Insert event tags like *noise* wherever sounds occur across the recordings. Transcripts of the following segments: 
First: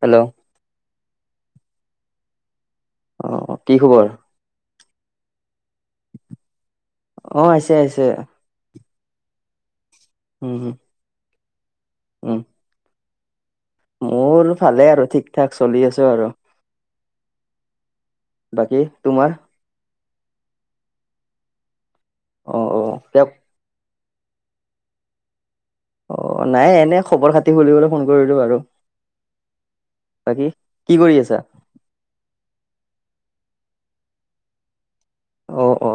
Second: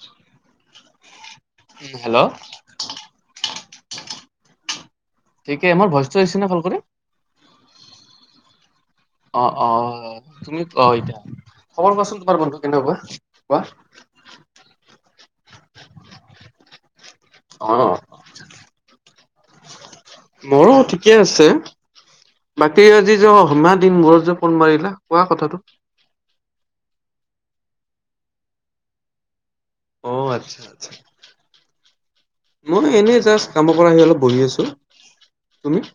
Hello. Um hello অ কি খবৰ ঠিকে মোৰ ভইচটো আহিছে নে ভাল কৰি অ আহিছে আহিছে অ', অ', তুমি অ এতিয়া খবৰ কোৱাচোন উম তোমাৰ বন্ধু কেনেকুৱা কোৱা কোৱা। মোৰ ভালে আৰু ঠিক ঠাক চলি আছো আৰু। অ'। বাকী তোমাৰ। মোৰো ঠিকে আছে অ অ বাকী আজি তেওঁক *unintelligible* ফোন মাৰিলা কোৱা কথাটো অ', নাই এনে খবৰ খাতি খুলিবলৈ ফোন কৰিলো আৰু। অ বাকী আচ্ছা আচছা কি কৰি আছা মই এনে জাচ কামৰ পৰা আহি অলপ বহি আছো অ তুমি অ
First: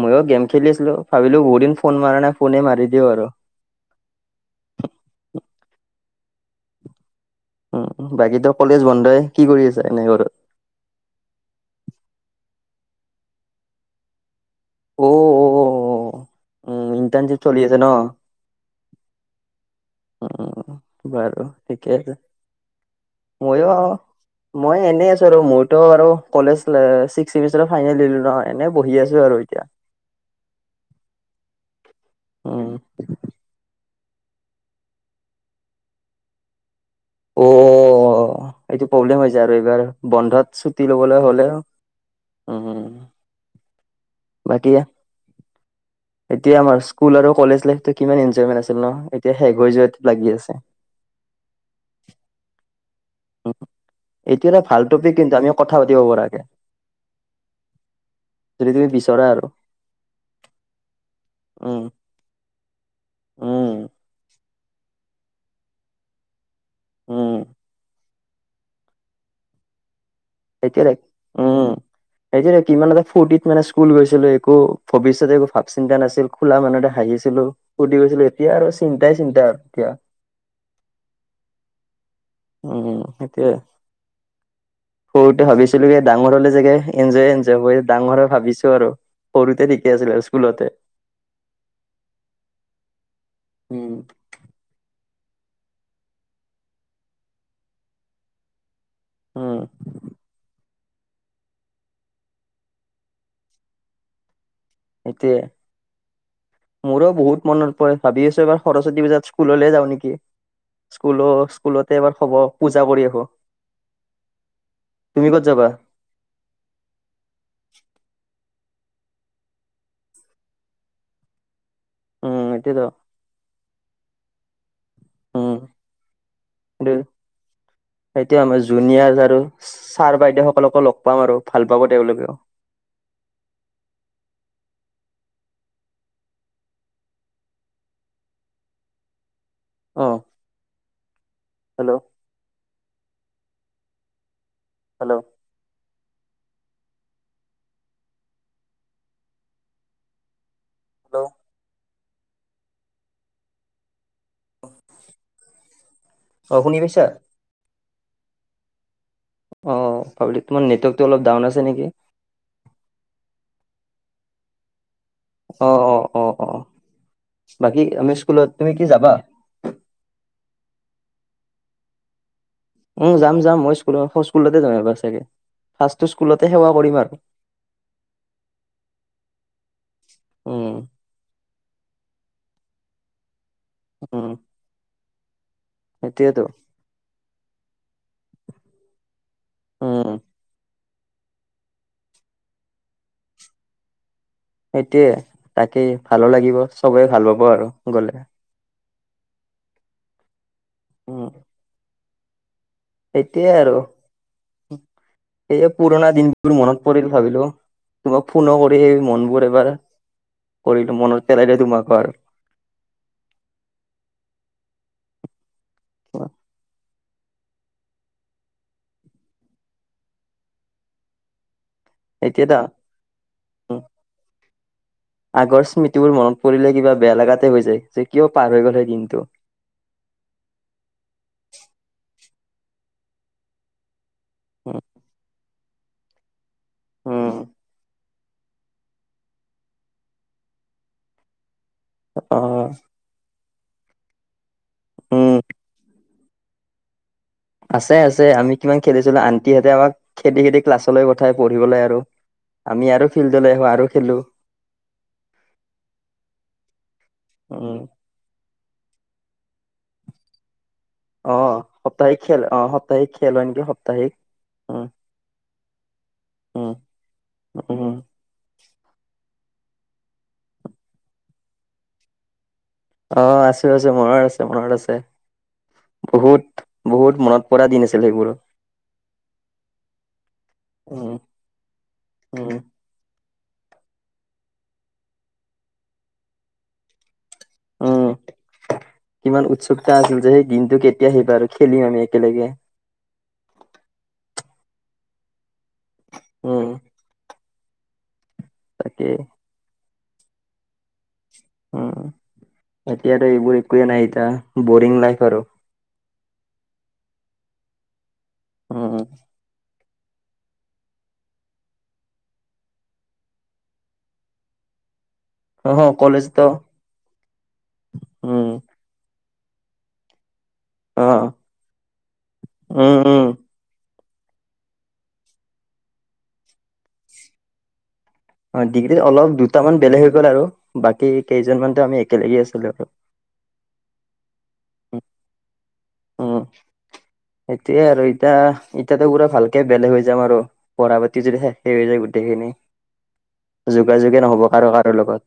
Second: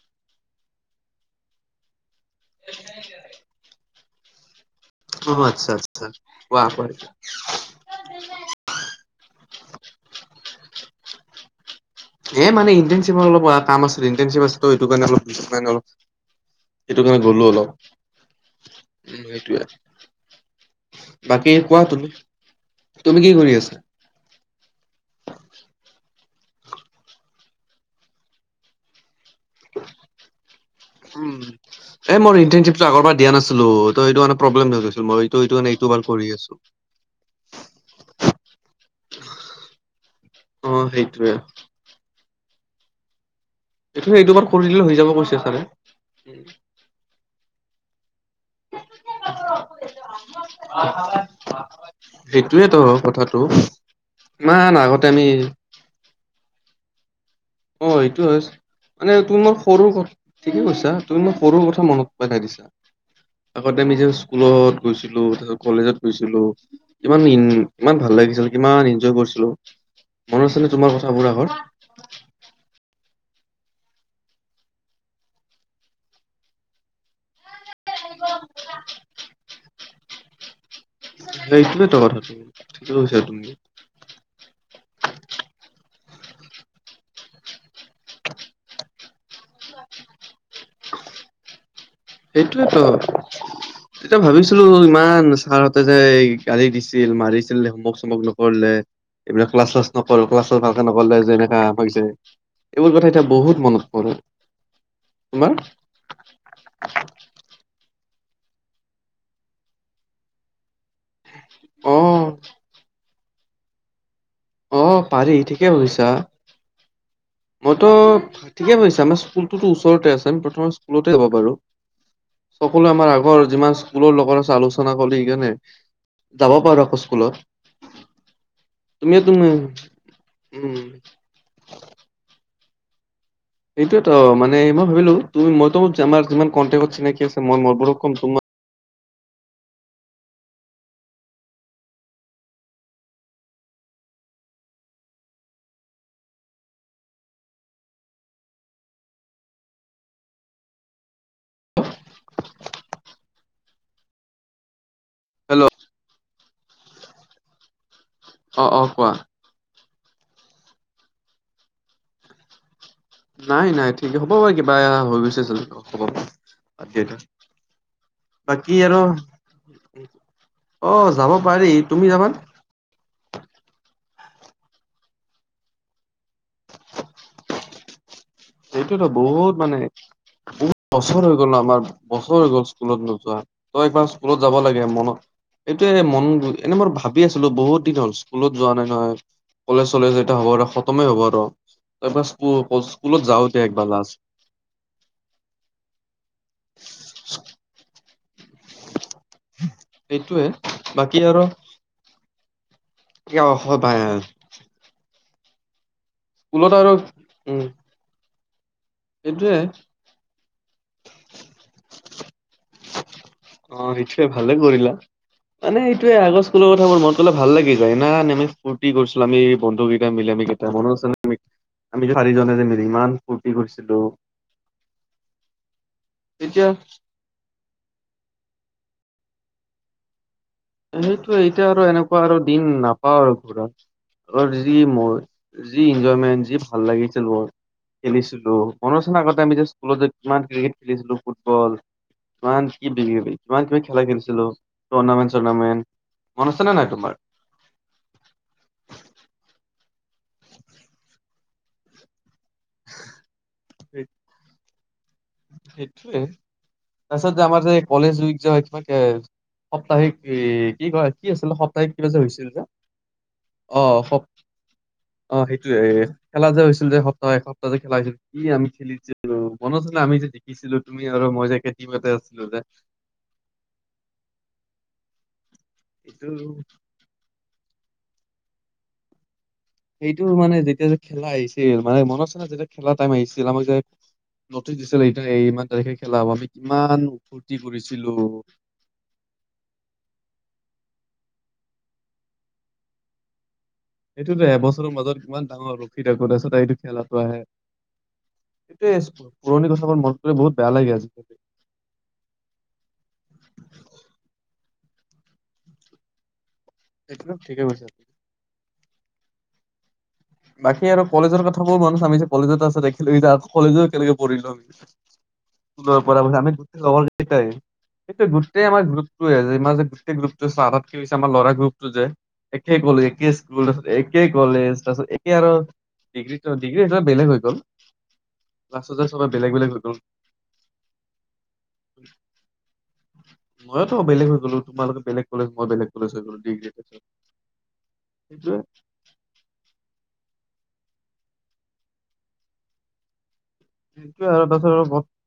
ময়ো গেম খেলিছিলো ভাবিলো বহুদিন ফোন মাৰা নাই ফোনে মাৰি দিওঁ আৰু অ আচ্ছা আচ্ছা *unintelligible* উ বাকী তো কলেজ বন্ধই কি কৰি আছা এনে ঘৰত? এ মানে ইণ্টেনশ্বিপ অলপ কাম আছিলে, ইণ্টৰ্নশ্বিপ আছে সটো কাৰণে অল উ ইণ্টাৰ্নশিপ চলি আছে ন উম সেইটোয়ে অ বাৰু বাকী কোৱা ঠিকে তুমি আছে তুমি কি কৰি ময়ো আছা আৰু মই এনে আছো আৰু মোৰতো আৰু কলেজ ছিক্সচেমষ্টাৰ ফাইনেল দিলো ন এনে বহি আছো আৰু এতিয়া। উম এ মই উম ইন্টাৰনশিপটো আগৰ পৰা দিয়া নাছিলো অ ত এইটো মান প্ৰবলেম হৈ গৈছিল মই এইটো এইটো মে এইটো বাৰ কৰি আছো। অ অ এইটো প্ৰব্লেম হৈ যায় আৰু এইবাৰ বন্ধত অ' ছুটি ল'বলৈ সেইটোৱে হ'লে উ এইটো এইটো বাৰ কৰি বাকি দিলে হৈ যাব কৈছে ছাৰে। এতিয়া আমাৰ স্কুল আৰু কলেজ লাইফ কিমান এনজয়মেণ্ট আছিল ন', এতিয়া শেষ হৈ যোৱাত লাগি আছে। সেইটোয়েতো হ কথাাতটো এইটো এটা ইমান ভাল আগতে টপিক আমি কিন্তু কথা পাতিব পৰাকে অ এইটো অ যদি তুমি মানে বিচৰা তুমি আৰু মোক সৰু কথা ঠিকে কৈছা তুমি মোৰ সৰু উম কথা মনত পেলাই দিছা উম আগতে আমিজেচ স্কুলত গৈছিলো তাছত কলেজত গৈছিলো ইমান উম ইমান ভাল লাগি কিমান এনজয় কৰিছিলো মনত আছেনে তোমাৰ সেইতিয় কথাবোৰ আগৰ উম সেইতি *unintelligible* কিমানতেটা ফূ্ৰ্তিত মানে স্কুল গৈছিলো একো ভৱিষ্যতে একো ভাৱ চিন্তা নাছিল খোলা মানুহতে হাঁহিছিলো ফ্তি ছিলো এতিয়া আৰু চিন্তাই চিন্তাই আৰু এতিয়া সেইটোৱেইটো কথা উম সেইতোৱে। সৰুতে ভাবিছিলোয়ে ডাঙৰসলে চাগে এনজয় এনজয় হৈ ডাঙৰ ভাবিছো আৰু সৰুতে ঠিকে আছিল আৰু স্কুলতে। সেইটোয়েতো উম এতিয়া ভাবিছিলো ইমান ছাৰহঁতে যে এই গাড়ী দিছিল মাৰিছিল হুমক চমক নকৰিলে এইবিলাক উম ক্লাছ চাল্লাচ নকৰো ক্লাছ ভাল এ নকলে যেনেকা ভাবিছে এইবোৰ কথা এতিয়া বহুত মনত পৰে সেইটোয়ে কিমান? মোৰো বহুত মনত পৰে ভাবি আছো এবাৰ সৰস্বতী পূজাত স্কুললৈ যাওঁ নেকি স্কুলো অ স্কুলতে এবাৰ খব পূজা কৰি আহো। অ' তুমি পাৰি ক'ত যাবা ঠিকেছা। মইতো ঠিকে কৈছে। আমাৰ স্কুলটোতো ওচৰতে আছে। আমি প্ৰথম স্কুলতে যাব পাৰো। উম এইটোৱেতো সকলোৱে আমাৰ আগৰ যিমান স্কুলৰ লগত আছে আলোচনা চ কৰি সকাৰণে উম যাব পাৰো আকৌ স্কুলত। সেইটো আমাৰ জুনিয়ৰ তুমিয়ে আৰু তুমি ছাৰ বাইদেউ উম সকলকো লগ পাম আৰু ভাল পাব তেওঁলোকেও। এইটোয়, মানে মই ভাবিলো। তুমি মইো আমাৰ যিমান কণ্টেক্টত চিনাকি আছে মই মোৰোৰক কম তোমাক অহ, হেল্ল'। হেল্ল' হল হেল্ল', অ শুনি পাইছা? অ', অ' কোৱা। অ, ভাবি তোমাৰ নেটৱৰ্কটো অলপ ডাউন আছে নেকি। নাই-নাই ঠিক হ'ব বাৰু কিবা হৈ গৈছে চোন, অ', হ'ব অ', বাদ অ', দিয়া অ' এতিয়া। বাকী আমি স্কুলত তুমি বাকী কি আৰু যাবা? *unintelligible* অ, যাব পাৰি তুমি যাবান? উ যাম-যাম মই স্কুল স্কুল যাম এবাৰ চাগে ফাৰ্ষটো স্কুলতে সেৱা কৰিম আৰু। *inaudible* সেইটোতো বহুত মানে উম বহুত প্ৰচৰ হৈ গ গ'ল আমাৰ বছৰ হৈ গল স্কুলত নোযোৱা। তই একবাৰ উম স্কুলত যাব লাগে মনত এইটোয়ে মন, সেইটোয়েতো এনে মই ভাবি আছিলো বহুত ক, হ'ল স্কুলত যোৱা নাই নহয়। কলেজ উম চলেজ এটা হ'ব প্ৰথমেই হব ৰ তাৰপ স্কুল - স্কুলত যাও এতিয়া একবাৰ লাষ্ট। সেইটোৱে তাকেই ভালো লাগিব। সবেই ভাল পাব আৰু গলে। সেইটোৱে বাকী আৰু কিয় সটয়ে আৰু। হয় ভাই এইয় পুৰণা দিনবোৰ স্কুলত মনত আৰু পৰিল ভাবিলো উম, তোমাক ফোনো কৰি কৰি মনবোৰ সেইটোয়ে এবাৰ কৰিলো মনত পেলাইলে তোমাকো আৰু। অ, সেইটোৱে ভালে কৰিলা। মানে সেইটো আগৰ স্কুলৰ কথাবোৰ মন লে ভাল লাগি যায়। ন আমি ফূ্তি কৰিছিলো আমি বন্ধুকেইটা মি আমি কেইটা মন আমি এতিয়া দা চাৰিজনে যে ম ইমান ফূুৰ্তি উম কৰিছিলো। আগৰ স্মৃতিবোৰ মনত তেতিয়া পৰিলে কিবা বেয়া লগাতে হৈ যায়। যে কিয পাৰ হৈ গ'লে কিন্তু। সেইটোে এতিয়া আৰু এনেকুৱা আৰু দিন নাপাও আৰু ঘূৰা আৰু যি উম মই যি ইনজয়মেণ্ট, যি ভাল লাগিছিল উম বৰ। খেলিছিলো মনোৰ ৰচনৰ আগতে আমি যে স্কুলত কিমান ক্ৰিকেট খেলিছিলো, ফুটবল অ তোমাৰ কি বিি তোমাৰ কিিবমান খেলা খেলছিলো উম ুৰ্নামেণ্ট-চৰ্নামেণ্ট। মনছে ননে নাই তোমাৰ? আছে-আছে আমি কিমান খেলিছিলো। আন্টিহতে আমাক খেদি-খেদি ক্লাছলৈ পঠাই পঢ়িবলৈ আৰু। আমি আৰু ফিল্ডলৈ আহো আৰু সেই- খেলো। সেইটোৱে তাৰপছত যে আমাৰ যে উম কলেজ উইক তোমাকে সাপ্তাহিক কি, ক কি অ আছিলে সপ্তাহিক কিবা যে খেল হৈছিল অ যে সপ্তাহিক খেল হয় নেকি অ সপ্তাহিক স উম অ' সেইটোয়ে খেলা যে উম হৈছিল যে। সপ্তাহ-এসপ্তাহ যে উম খেলা হৈছিল কি আমি খেলি মনত আছিলে আমি যে দেখিছিলো তুমি আৰু মই যে, কেটমতে আছিলো যে? অ' আছো, আছো মনত আছে, মনত আছে। এইটো বহুত-বহুত মনত পৰা দিন আছিল সেইবোৰো। সেইটো মানে যেতিয়া যে খেলা আহিছিল মানে মনত চনে উম যেতিয়া খেলা টাইম আহিছিল। য, নটিচ দিছিল ইমান তাৰিখে খেলা হ আমি কিমান ফূৰ্তি উম, কৰিছিলো কিমান উৎসুকতা আছিল যে সেই দিনটো কেতিয়া আহিবা আৰু খেলিম আমি একেলগে। সেইটোতো এবছৰৰ মাজত কিমান ডাঙৰ ৰখি থাকো ত আছত উম এইটো খেলাটো আহে। এ তাকে পুৰণি কথাবোৰ মনত কৰি বহুত বেয়া লাগে আজিকালি। উম এতিয়াতো এইবোৰ একোৱে নাই এতিয়া বৰিং লাইফ আৰু একদম ঠিকে কৈছে আ। অ - অ। বাকী আৰু কলেজৰ কথাবোৰ মানুহ চামি যে কলেজত আছে দেখিলো কলেজো এক কিলোমিটাৰ আমি। অহ ফুল পৰা ঘ কলেজতো য ঘূাৰ গত্ব *unintelligible* উম ইাৰ যে গোটেই গ্ৰুটো আ আটাত কি অ হৈছে আমাৰ ল'ৰা গ্ৰুপতটো যে একে উম কলেজ উম একে স্কুল। একেই কলেজ তাৰপিছত একেই আৰু ডিগ্ৰী - ডিগ্ৰী সেই বেলেগ হৈ গ'ল। অ, লাষ্টত ডিগ্ৰী যে চবে অলপ বেলেগ দুটামান বেলেগ হৈ গ'ল আৰু বাকী কেইজনমানতো আমি একেলগে আছিলো আৰু। ময়োতো বেলেগ হৈ গ'লো তোমালোকে বেলেগ কলেজ। মই বেলেগ কলেজ হৈ গ'লো উম, ডিগ্ৰী তাৰপিছত সেইটোয়ে আৰু এতিয়া সেইটোৱে - এতিয়াটো পুৰা ভালকে বেলেগ হৈ যাম আৰু। পঢ়া পাতি যদি সেখ হৈ যায় গোটেইখিনি যোগাযোগে সেইটোৱে আৰু নহব তাৰপিছত কাৰো - কাৰো আৰু লগত।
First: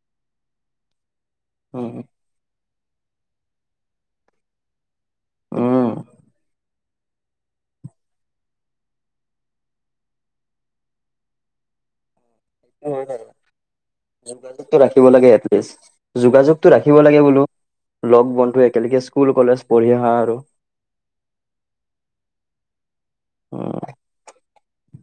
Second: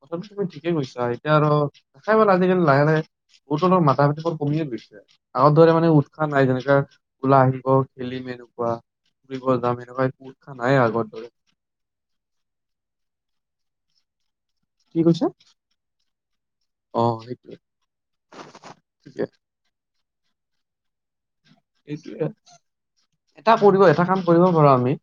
কথাটো তুমি ঠিকে কৈছা এতিয়া আৰু উম দেখাই প আজিকালি লাহে - লাহে বহুতৰণৰ মাথা ভতি বোৰ কমিয়ে গৈছে। আগৰ দৰে মানে উৎসাহ নাই যেনেকা ওলাই আহিব খেলিম এনেকুৱা ফুৰিব যাম এনেকুৱা উৎসা নাই আগৰ দৰে। হয় বাৰু। যোগাযোগটো কি ৰাখিব কৈছা লাগে এলিষ্ট যোগাযোগতটো ৰাখিব অ লাগে বোলো। সেইটোৱে লগ বন্ধুৱে একেলগে ঠিকে স্কুল কলেজ পঢ়ি আহা আৰু। হেইটোৱে এটা কৰিব উম এটা কাম কৰিব পাৰো আমি।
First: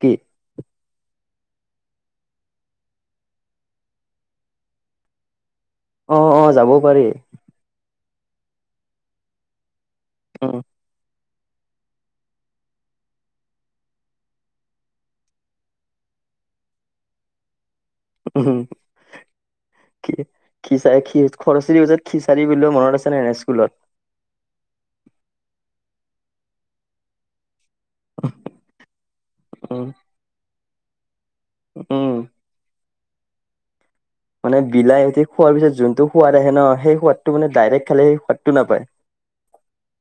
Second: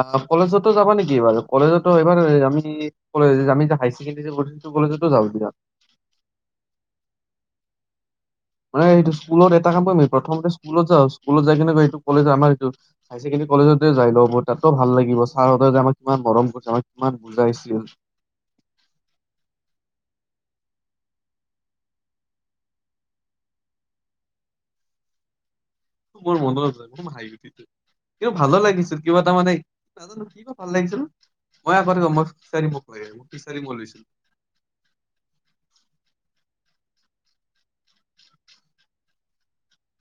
কি কলেজতো যাবা নেকি? কিবাৰ কলেজতো এইবাৰ কি হকেণ্ডী পো কলেজতো যা অ - অ যাবও পাৰি। মানে এইটোকুলত এটা কমকৰি প্ৰথমতে উম স্কুলত যা *unintelligible* স্কুলত যাই কেনে এইটো কলেজ আমাৰ এইটো হাই ছেকেণ্ডৰি কলেজতে যাই ল'ব তাতো ভাল লাগিব ছাৰহতে যে আমাৰ কিমান মৰম কৰিছে আৰু কিমান বুজা আহছিল। উম, কি খিচাৰ খ - খৰসীৰ ওজাত খিচাৰি বও মনত আছে নাই এনে স্কুলত। *inaudible* মোৰ মনত যায় ম হা গুটি কিন্তু ভালো লাগিছিল কিবা এটা মানে উম নাজানো। ভাল লাগিছিল ন মই উম কৰি মইচাৰি মোক ক মোকিচাৰি মই লৈছিলো। মানে বিলাহিদি খোৱাৰ পিছত যোনটো সোৱাদ আহে ন সেই সোৱাদটো মানে ডাইৰেক্ট খালে সেই সোৱাদটো নাপায়। *inaudible*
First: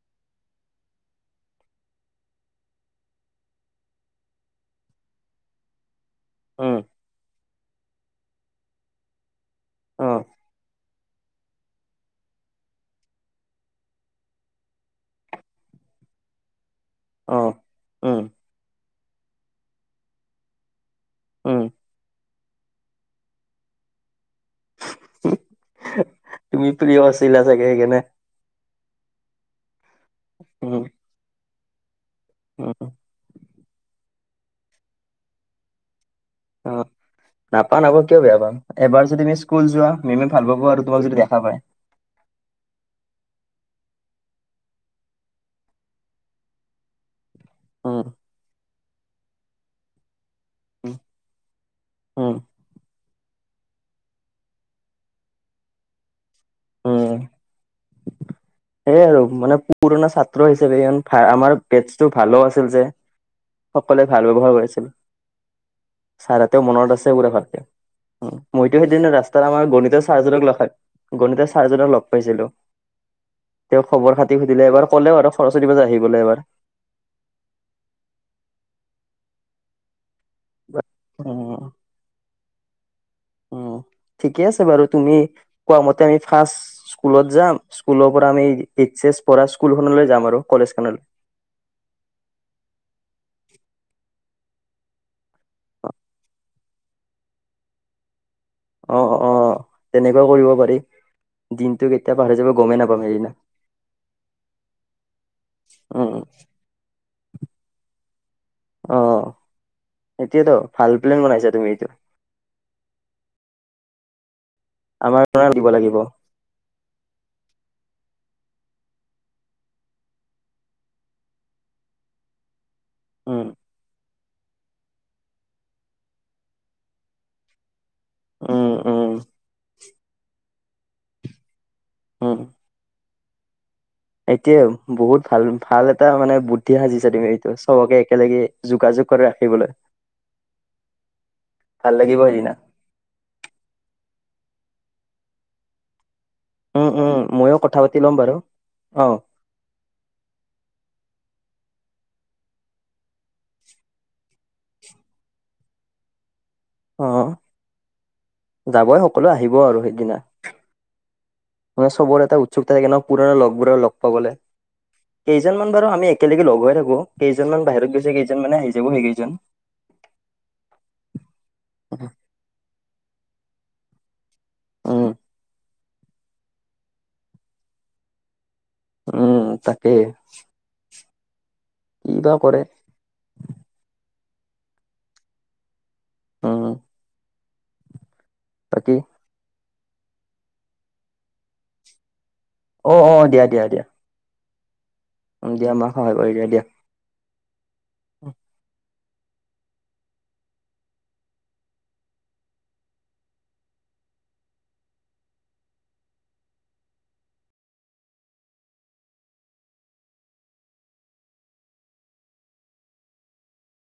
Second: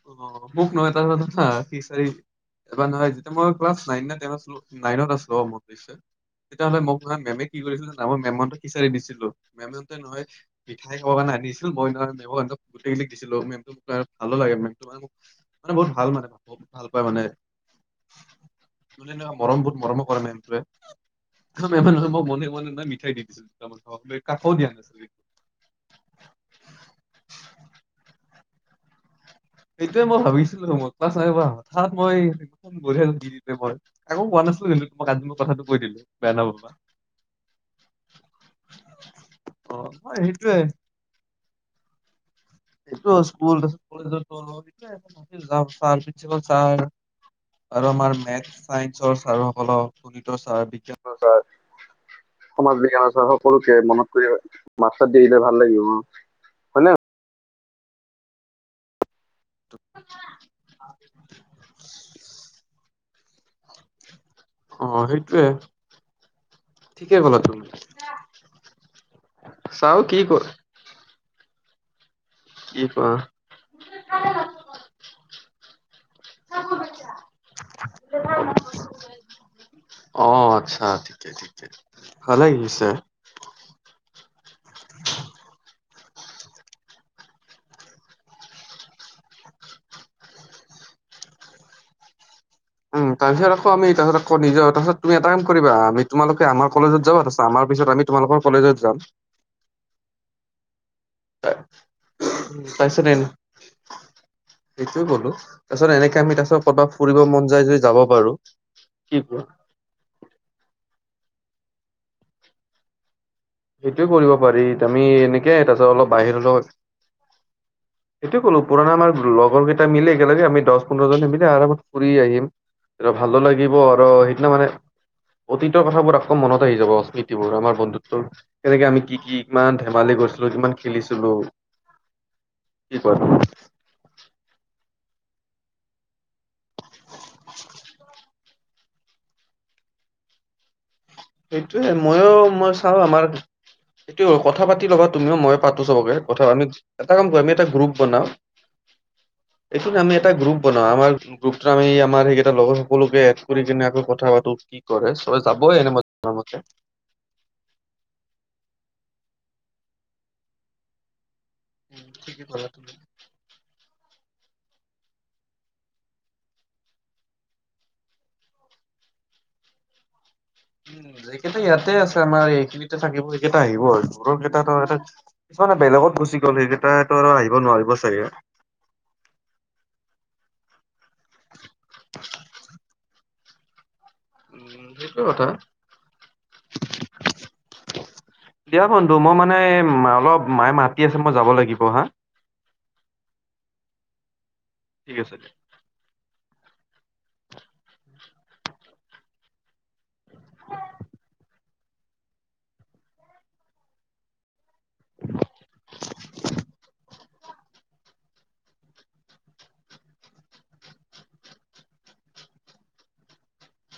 অ, ভুক ন এটা চাৰ এবাৰ নহয়তিয়া মই ক্লাছ ন - ন টনতো নাইনত আছিলো অ, মোৰ নিশ্চয়। উম তেতিয়াহ'লে মোক ম মেমে কি কৰিছিল জান মই মেম সিচাৰি দিছিলো। মেমতে অ নহয় পিঠাই কক আনিছে। মই গোটেই দিছিলো মেম ভালো লাগে ম ম মানে বহুত ভাল মানে ভাল পাই মানে। অ উম ত নহ মৰম বোত মৰমো কৰে মেনটোৱে উম *inaudible* মনে - মনে নাই মিঠাই দি দিছিলোমাৰ লৈ কাষও দিয়া নাছিল। তুমি প্ৰিয় আছিলা চাগে সেইকাৰনে স মই ভাবিছিলো মা হঠাৎ মই গ উম মই *unintelligible* আকৌ কোৱা নাছিলো কিন্তু তোমাক আজি মই কথাটো কৈয়দিলো বেয়া নাপাবা। নাপা আকৌ কিয় বেয়া পাম এবাৰ যদি তুমি স্কুল অ যোৱা হয় মিমি ভাল সেইটোৱে পাবা আৰু তোমাক যদি দেখা পায়। চ পি চ *unintelligible* আৰু উম আমাৰ মেথ চাইন্সৰ ছাৰ সকলক শুনি বিজ্ঞানৰ উম সমাজ বিজ্ঞানৰৰ হও। সৰুকে মনত কৰি মাত চাত দিলে ভাল লাগিব অ, হয় ন। সেইয় আৰু মানে পুৰণা ছাত্ৰ হিচাপে ই আমাৰ বেছটো ভালো আছিল যে। সকলোৱে ভাল ব্যৱহাৰ কৰিছিল অ সেইটোয়ে ছাৰাতেও মনত আছে ঠিকে বোৰা ক'লা ভালকে। তুমি মইতো সেইদিনা ৰাস্তাত আমাৰ গণিত চাও কি ক চাহজনক লগখাত গণিত চাৰজক লগ পাইছিলো কি কোৱা তেওক খবৰ খাতি সুধিলে এবাৰ ক'লেও আৰু সৰস্বতী প আহিব। গ'লে এবাৰ অ, আচ্ছা ঠিকে - উম ঠিকে ভালে লাগিছে। উম ঠিকে আছে বাৰু তুমি কোৱা মতে ত, আমি ফাৰ্ষ স্কুলত যাম স্কুলৰ পৰা আমি এইচ এছ পঢ়া স্কুলখনলৈ যাম আৰু কলেজ খনলৈ *inaudible* উম, তাৰপিছত আকৌ আমি তাৰিপিছত আকৌ নিজৰ তাৰপছত তুমি এটা কাম কৰিব আমি তোমালোকে আম কজত যাব তাৰপিত আমাৰ পিছত আমি তোমালোকৰ কলেজত যাম। তেনেকুৱও কৰিব পাৰি তাৰপিছত দিনটো কেতিয়া পাহৰি যাব গমেই নাপাম এ সদিনা সেইটোয়ে ব'লো তাৰ পিছত এনেকে আমি তাৰ পিছত ক'ৰবাত ফুৰিব মন যায় যদি যাব পাৰো। কি অহ, কোৱা? এতিয়াতো ভাল প্লেন বনাইছা তুমি এইটো সেইটো কৰিব পাৰি আমি আমাৰ এনেকে দিব তাৰিছত লাগিব অলপ বাহিৰ হলেও সেইটোৱে ক'লো পুৰনা আমাৰ লগৰ কেইটা মিলে একেলগে আমি দহ পোন্ধৰনে মিলে আৰামত ফুৰি আহিম। এ ভাল উম লাগিব আৰু সেই মানে অতীতৰ কথাবোৰ আকৌ মনত আহি যাব স্মৃতিবোৰ আমাৰ বন্ধুত্ব। উম তেনেকে আমি উম কি- কি কিমান ধেমালি গৈছিলো কিমান খেলিছিলো। উম, কি কোৱা? এতিয়া বহুত ভাল - ভাল এটা মানে বুদ্ধি সাজিছা তুমি এইটো চবকে একেলগে যোগাযোগ কৰি ৰাখিবলৈ। সেইটোয়ে ভাল লাগিব ময়ো সেইদিনা মই চাও আমাৰ এইটো কথা পাতি। ল'বা তুমিও মই পাতো চবকে কথা আমি উম এটা উম কাম কৰ আমি ময়ো এটা কথা গ্ৰুপ পাতি ল'ম বনাও। বাৰু অ দেখোন আমি এটা গ্ৰুপ বনাও আামাৰ। গ্ৰুপো আমি আমাৰ সেইকেইটা লগৰ সকলোকে এড কৰি কিনে আকৌ কথা পাতো কি কৰে চব যাবই এনে নমকে অ, যাবই সকলো আহিব আৰু সেইদিনা। মানে চবৰে এটা ঠিকে উৎসুক ক'লা থাকে তুমি। ন পুৰণা লগবোৰক লগ পাবলে। কেইজনমান বাৰু আমি একেলগে লগ হৈ থাকো কেইজনমান বাহিৰত গৈছে কেইজন মানে আহি যাব সেইকেইজন *inaudible* উম, য কেইটা ইয়াতে আছে আমাৰ এইখিনিতে থাকিব সেইকেইটা আহিব আৰু। সৰুৰ কেইটো এ উম, কিছুমানে বেলেগত গুচি গ'ল সেইকেইটটো আৰু আহিব নোৱাৰিব চাগে। উম, তাকে কি বা কৰে? উম, সেইটো কথা। উম, দিয়া বাকী বন্ধু মই মানে অলপ মায়ে মাতি আছে মই যাব লাগিব হা। অ- অ দিয়া- দিয়া - দিয়া। ঠিক আছে। উম, দিয়া মমাক সহায় কৰি দিয়া - দিয়া। *inaudible*